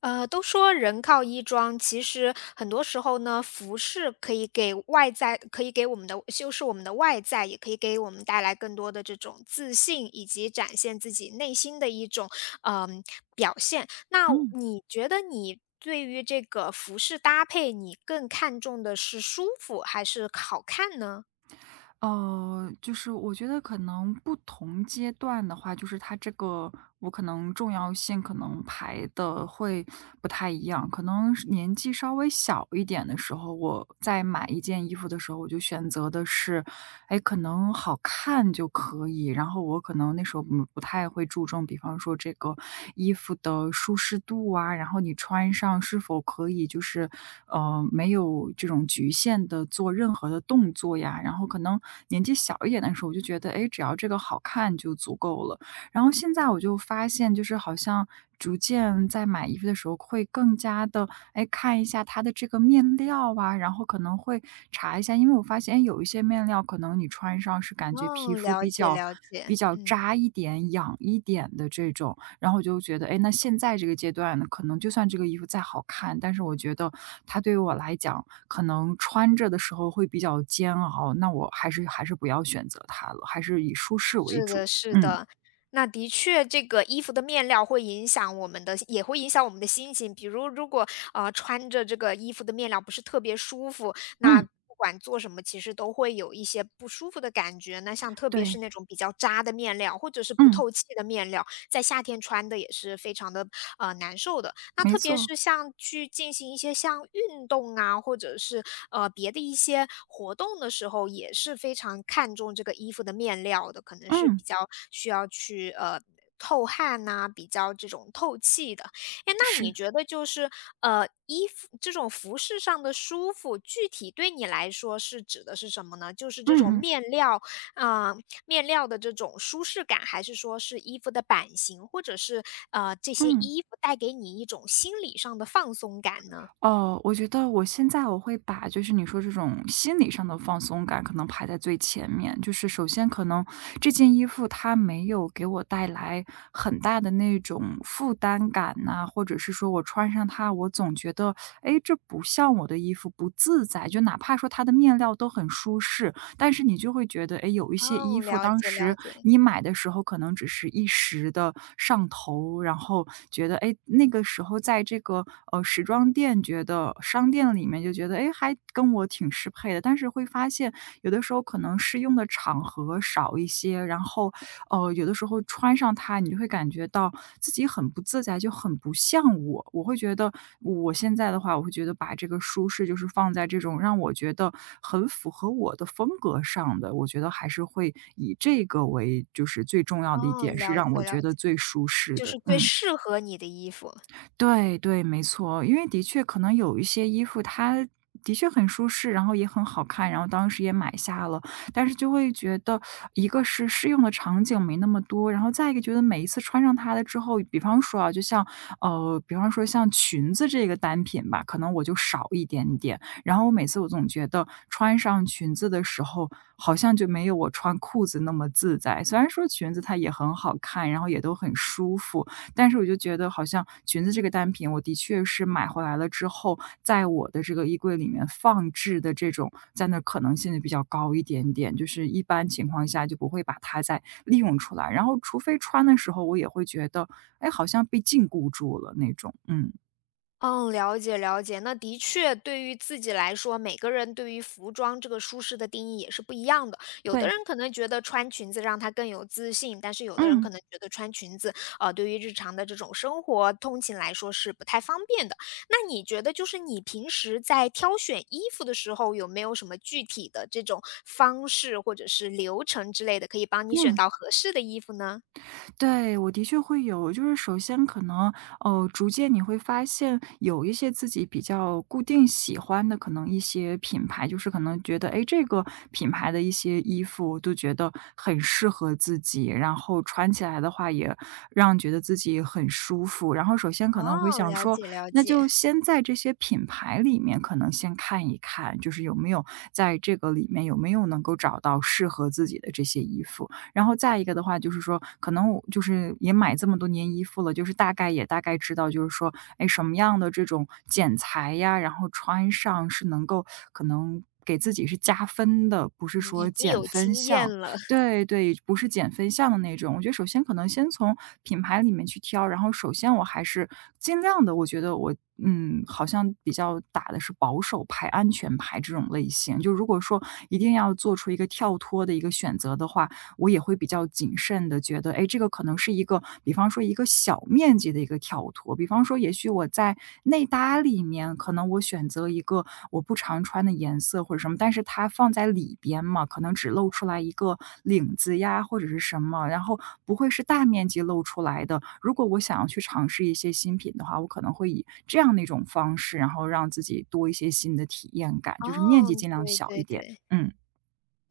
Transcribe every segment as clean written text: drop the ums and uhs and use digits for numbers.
都说人靠衣装，其实很多时候呢，服饰可以给外在，可以给我们的修饰我们的外在，也可以给我们带来更多的这种自信，以及展现自己内心的一种嗯、表现。那嗯，你觉得你对于这个服饰搭配，你更看重的是舒服还是好看呢？就是我觉得可能不同阶段的话，就是它这个我可能重要性可能排的会不太一样。可能是年纪稍微小一点的时候，我在买一件衣服的时候，我就选择的是，哎，可能好看就可以。然后我可能那时候不太会注重，比方说这个衣服的舒适度啊，然后你穿上是否可以就是，没有这种局限的做任何的动作呀。然后可能年纪小一点的时候，我就觉得，哎，只要这个好看就足够了。然后现在我就发现，就是好像逐渐在买衣服的时候会更加的。哎，看一下它的这个面料啊，然后可能会查一下，因为我发现哎有一些面料可能你穿上是感觉皮哦，肤了比解较了解，比较嗯。扎一点、痒一点的这种，然后我就觉得，哎，那现在这个阶段呢，可能就算这个衣服再好看，但是我觉得它对于我来讲，可能穿着的时候会比较煎熬，那我还是不要选择它了，还是以舒适为是主。的，是嗯的。那的确，这个衣服的面料会影响我们的也会影响我们的心情。比如如果，穿着这个衣服的面料不是特别舒服，那嗯，不管做什么，其实都会有一些不舒服的感觉。那像特别是对，那种比较扎的面料，或者是不嗯，透气的面料，在夏天穿的也是非常的难受的。那没特别错，是像去进行一些像运动啊，或者是别的一些活动的时候，也是非常看重这个衣服的面料的，可能是嗯，比较需要去透汗呐、比较这种透气的。哎，那你是，觉得就是,衣服这种服饰上的舒服，具体对你来说是指的是什么呢？就是这种嗯嗯面料，啊、面料的这种舒适感，还是说是衣服的版型，或者是这些嗯。衣服带给你一种心理上的放松感呢？哦，我觉得我现在我会把就是你说这种心理上的放松感可能排在最前面。就是首先可能这件衣服它没有给我带来很大的那种负担感呐、或者是说我穿上它，我总觉得哎诶这不像我的衣服，不自在。就哪怕说它的面料都很舒适，但是你就会觉得，哎，有一些衣哦，服了当解了时解，你买的时候可能只是一时的上头，然后觉得，哎，那个时候在这个，时装店觉得商店里面就觉得，哎，还跟我挺适配的，但是会发现有的时候可能适用的场合少一些，然后哦，有的时候穿上它，你就会感觉到自己很不自在，就很不像我。我会觉得我现在的话，我会觉得把这个舒适就是放在这种让我觉得很符合我的风格上的，我觉得还是会以这个为就是最重要的一哦，点，是了解让我了觉得解，最舒适就的。是最嗯。适合你的衣服。对对，没错。因为的确可能有一些衣服它的确很舒适，然后也很好看，然后当时也买下了。但是就会觉得，一个是适用的场景没那么多，然后再一个觉得每一次穿上它了之后，比方说啊，就像比方说像裙子这个单品吧，可能我就少一点点。然后我每次总觉得穿上裙子的时候，好像就没有我穿裤子那么自在。虽然说裙子它也很好看，然后也都很舒服，但是我就觉得好像裙子这个单品，我的确是买回来了之后，在我的这个衣柜里面放置的这种在那可能性就比较高一点点，就是一般情况下就不会把它再利用出来，然后除非穿的时候，我也会觉得，哎，好像被禁锢住了那种，嗯。嗯，了解了解。那的确，对于自己来说，每个人对于服装这个舒适的定义也是不一样的。有的对。人可能觉得穿裙子让他更有自信，但是有的人可嗯，能觉得穿裙子，对于日常的这种生活通勤来说是不太方便的。那你觉得，就是你平时在挑选衣服的时候，有没有什么具体的这种方式或者是流程之类的，可以帮你选嗯。到合适的衣服呢？对，我的确会有。就是首先可能，逐渐你会发现有一些自己比较固定喜欢的可能一些品牌，就是可能觉得，诶，这个品牌的一些衣服都觉得很适合自己，然后穿起来的话也让觉得自己很舒服。然后首先可能我会哦，想了说，解了那解，就先在这些品牌里面可能先看一看，就是在这个里面有没有能够找到适合自己的这些衣服。然后再一个的话就是说，可能我就是也买这么多年衣服了，就是大概知道，就是说，哎，什么样的这种剪裁呀，然后穿上是能够可能给自己是加分的，不是嗯，已说经减有分经验项。了。对对，不是减分项的那种。我觉得首先可能先从品牌里面去挑，然后首先我还是尽量的，我觉得我好像比较打的是保守牌、安全牌这种类型。就如果说一定要做出一个跳脱的一个选择的话，我也会比较谨慎的，觉得，哎，这个可能是一个比方说一个小面积的一个跳脱。比方说也许我在内搭里面，可能我选择一个我不常穿的颜色或者什么，但是它放在里边嘛，可能只露出来一个领子呀，或者是什么，然后不会是大面积露出来的。如果我想要去尝试一些新品的话，我可能会以这样的一种方式，然后让自己多一些新的体验感，就是面哦，积尽量对小一对点。对，嗯，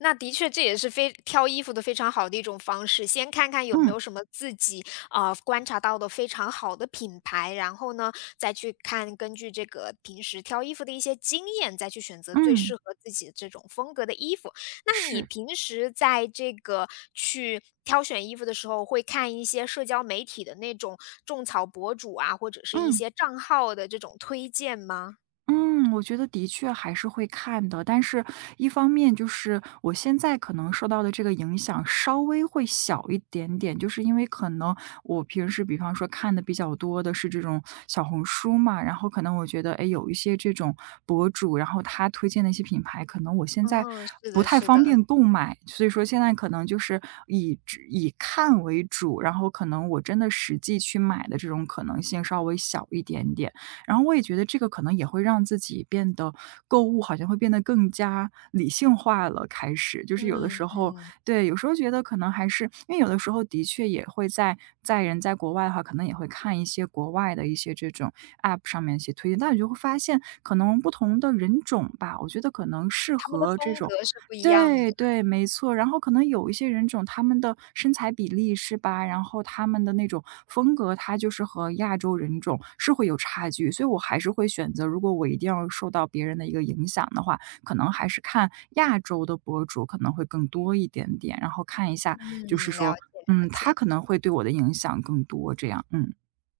那的确这也是非挑衣服的非常好的一种方式。先看看有没嗯，有什么自己啊、观察到的非常好的品牌，然后呢再去看根据这个平时挑衣服的一些经验，再去选择最嗯，适合自己的这种风格的衣服。那你是，平时在这个去挑选衣服的时候，会看一些社交媒体的那种种草博主啊，或者是一嗯。些账号的这种推荐吗？嗯，我觉得的确还是会看的，但是一方面就是我现在可能受到的这个影响稍微会小一点点，就是因为可能我平时比方说看的比较多的是这种小红书嘛，然后可能我觉得，哎，有一些这种博主，然后他推荐的一些品牌，可能我现在嗯、是不的，太是的，方便购买，所以说现在可能就是以只以看为主，然后可能我真的实际去买的这种可能性稍微小一点点。然后我也觉得这个可能也会让自己变得购物好像会变得更加理性化了，开始就是有的嗯时候嗯。对，有时候觉得可能还是因为有的时候的确也会在人在国外的话，可能也会看一些国外的一些这种 App 上面一些推荐，但你就会发现可能不同的人种吧，我觉得可能适他们的合这风种格是不一样的，对对，没错。然后可能有一些人种，他们的身材比例是吧，然后他们的那种风格，它就是和亚洲人种是会有差距。所以我还是会选择，如果我一定要受到别人的一个影响的话，可能还是看亚洲的博主可能会更多一点点，然后看一下嗯，就是了说，解了嗯，他解。可能会对我的影响更多这样，嗯，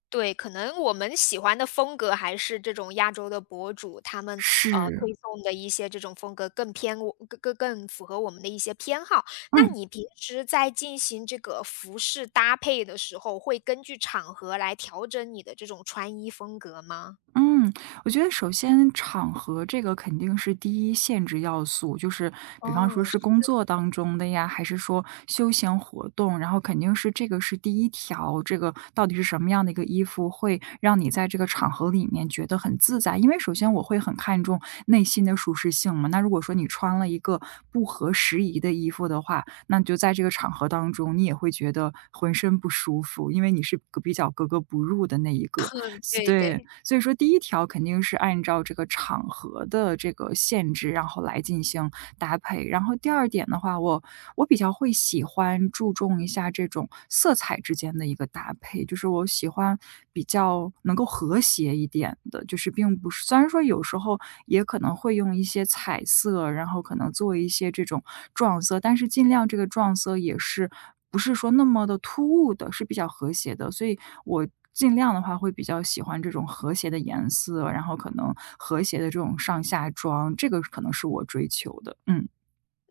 对，可能我们喜欢的风格还是这种亚洲的博主，他们，是，推送的一些这种风格更偏我更符合我们的一些偏好。那嗯。你平时在进行这个服饰搭配的时候，会根据场合来调整你的这种穿衣风格吗？嗯，我觉得首先场合这个肯定是第一限制要素，就是比方哦，说是是工的，作当中的呀，还是说休闲活动，然后肯定是这个是第一条，这个到底是什么样的一个衣服会让你在这个场合里面觉得很自在？因为首先我会很看重内心的舒适性嘛，那如果说你穿了一个不合时宜的衣服的话，那就在这个场合当中，你也会觉得浑身不舒服，因为你是个比较格格不入的那一个。是对对，对。所以说第一条肯定是按照这个场合的这个限制，然后来进行搭配。然后第二点的话，我比较会喜欢注重一下这种色彩之间的一个搭配，就是我喜欢比较能够和谐一点的，就是并不是虽然说有时候也可能会用一些彩色，然后可能做一些这种撞色，但是尽量这个撞色也是不是说那么的突兀的，是比较和谐的。所以我尽量的话会比较喜欢这种和谐的颜色，然后可能和谐的这种上下装，这个可能是我追求的，嗯。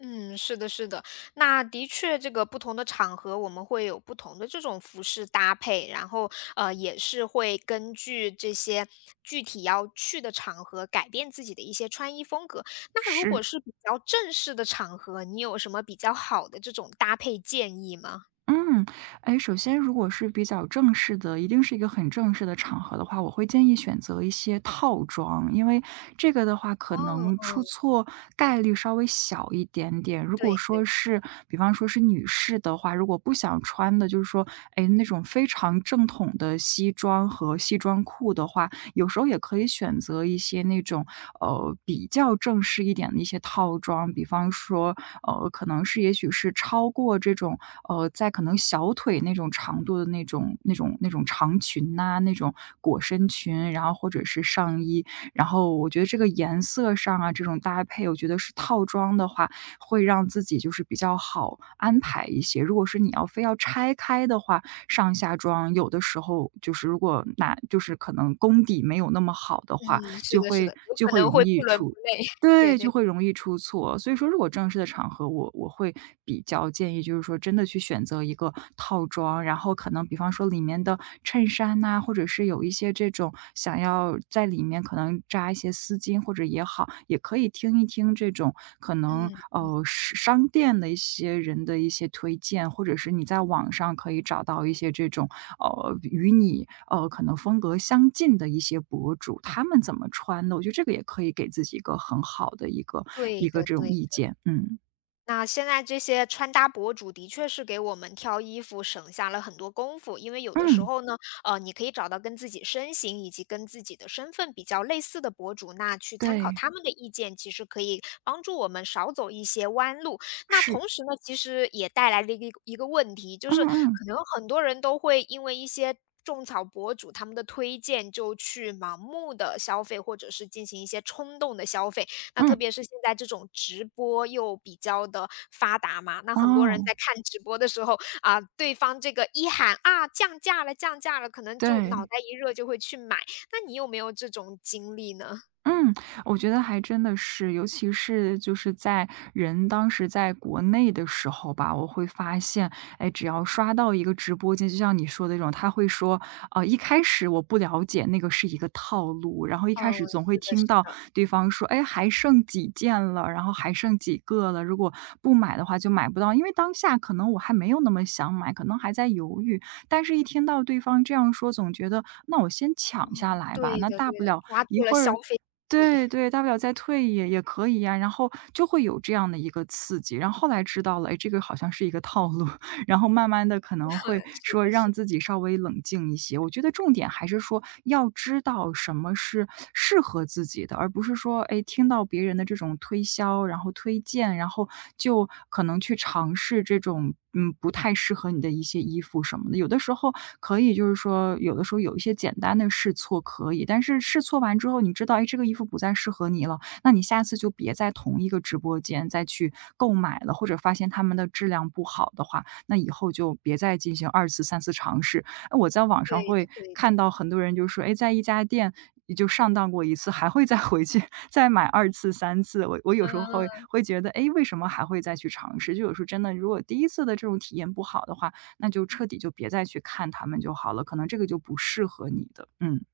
嗯，是的，是的，那的确，这个不同的场合，我们会有不同的这种服饰搭配，然后也是会根据这些具体要去的场合改变自己的一些穿衣风格。那如果是。是比较正式的场合，你有什么比较好的这种搭配建议吗？嗯，哎，首先如果是比较正式的，一定是一个很正式的场合的话，我会建议选择一些套装，因为这个的话可哦，能出哦，错概率稍微小一点点。如对果对，说是，比方说是女士的话，如果不想穿的，就是说，哎，那种非常正统的西装和西装裤的话，有时候也可以选择一些那种，比较正式一点的一些套装，比方说，可能是也许是超过这种，在可能小腿那种长度的那种长裙呐，那种裹身裙，然后或者是上衣。然后我觉得这个颜色上啊，这种搭配，我觉得是套装的话，会让自己就是比较好安排一些。如果是你要非要拆开的话，上下装有的时候就是如果哪就是可能功底没有那么好的嗯，话，是就的，是会的，有就可会能容会易不伦出，不类，对对，就对，会容易出错。所以说如果正式的场合，我会比较建议就是说真的去选择一个套装，然后可能比方说里面的衬衫呐，或者是有一些这种想要在里面可能扎一些丝巾或者也好，也可以听一听这种可能嗯，是商店的一些人的一些推荐，或者是你在网上可以找到一些这种与你可能风格相近的一些博主，他们怎么穿的，我觉得这个也可以给自己一个很好的一个对一个的，这种对。意见。嗯那现在这些穿搭博主的确是给我们挑衣服省下了很多功夫，因为有的时嗯，候呢，你可以找到跟自己身形以及跟自己的身份比较类似的博主，那去参考对，他们的意见，其实可以帮助我们少走一些弯路。那是，同时呢，其实也带来了一个问题，就是嗯嗯可能很多人都会因为一些。种草博主他们的推荐，就去盲目的消费，或者是进行一些冲动的消费。那特嗯，别是现在这种直播又比较的发达嘛，那很多人哦，在看直播的时候，啊，对方这个一喊：“啊，降价了，降价了！”可能就脑对。袋一热就会去买，那你有没有这种经历呢？嗯，我觉得还真的是，尤其是就是在人当时在国内的时候吧，我会发现，哎，只要刷到一个直播间，就像你说的那种，他会说，一开始我不了解那个是一个套路，然后一开嗯，始总会是的是听到的，对方说，哎，还剩几件了，然后还剩几个了，如果不买的话就买不到，因为当下可能我还没有那么想买，可能还在犹豫，但是一听到对方这样说，总觉得那我先抢下嗯，来吧，对那的大对不的，了抓一住了会消儿费心理，对对，大不了再退也可以呀，然后就会有这样的一个刺激，然后后来知道了，哎，这个好像是一个套路。然后慢慢的可 能会是的说是让的，自己稍微冷静一些。我觉得重点还是说要知道什么是适合自己的，而不是说，哎，听到别人的这种推销，然后推荐，然后就可能去尝试这种，不太适合你的一些衣服什么的。有的时候可以就是说有的时候有一些简单的试错可以，但是试错完之后你知道，哎，这个衣服不再适合你了，那你下次就别在同一个直播间再去购买了，或者发现他们的质量不好的话，那以后就别再进行二次、三次尝试。那我在网对上的会对的，看到很多人就说："哎，在一家店也就上当过一次，还会再回去 再买二次、三次。"我有时候会嗯。会觉得："哎，为什么还会再去尝试？"就有时候真的，如果第一次的这种体验不好的话，那就彻底就别再去看他们就好了，可能这个就不适合你的。嗯，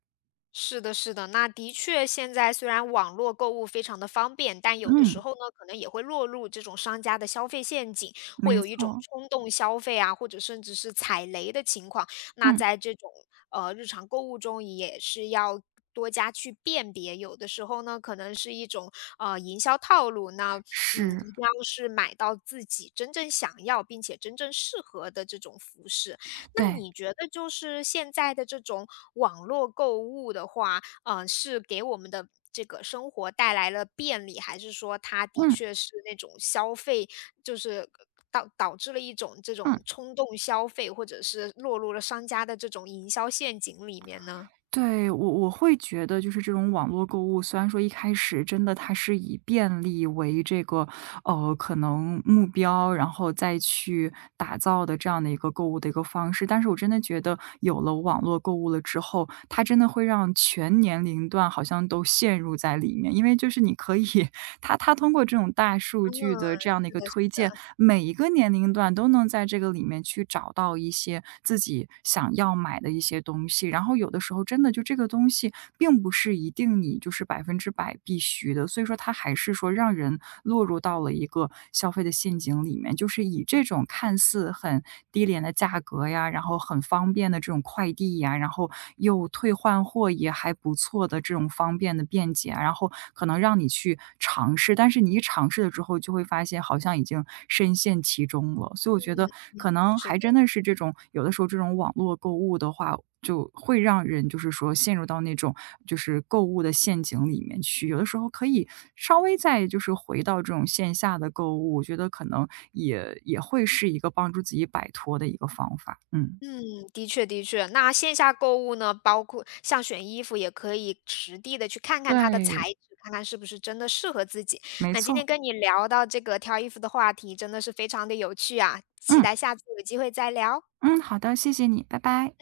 是的，是的，那的确，现在虽然网络购物非常的方便，但有的嗯，时候呢，可能也会落入这种商家的消费陷阱，会没有一种错，冲动消费啊，或者甚至是踩雷的情况。那嗯，在这种日常购物中，也是要多加去辨别。有的时候呢，可能是一种营销套路，那嗯，是，一定要是买到自己真正想要并且真正适合的这种服饰。那对，你觉得就是现在的这种网络购物的话，嗯，是给我们的这个生活带来了便利，还是说它的嗯，确是那种消费，就是导致了一种这嗯。种冲动消费，或者是落入了商家的这种营销陷阱里面呢？对，我会觉得就是这种网络购物，虽然说一开始真的它是以便利为这个，可能目标，然后再去打造的这样的一个购物的一个方式，但是我真的觉得有了网络购物了之后，它真的会让全年龄段好像都陷入在里面，因为就是你可以 它通过这种大数嗯，据的这样的一是个的，是推荐，的，每一个年龄段都能在这个里面去找到一些自己想要买的一些东西。然后有的时候真的就这个东西并不是一定你就是百分之百必须的，所以说它还是说让人落入到了一个消费的陷阱里面，就是以这种看似很低廉的价格呀，然后很方便的这种快递呀，然后又退换货还不错的这种方便的便捷啊，然后可能让你去尝试，但是你一尝试了之后，就会发现好像已经深陷其中了。所以我觉得可能是还真的是这种，有的时候这种网络购物的话，就会让人就是说陷入到那种就是购物的陷阱里面去。有的时候可以稍微再就是回到这种线下的购物，我觉得可能也会是一个帮助自己摆脱的一个方法。嗯，嗯，的确的确。那线下购物呢，包括像选衣服，也可以实地的去看看它的对，材质，看看是不是真的适合自己。没那今天错。跟你聊到这个挑衣服的话题，真的是非常的有趣啊，期嗯待下次有机会再聊，嗯，好的，谢谢你，拜拜。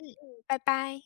拜拜。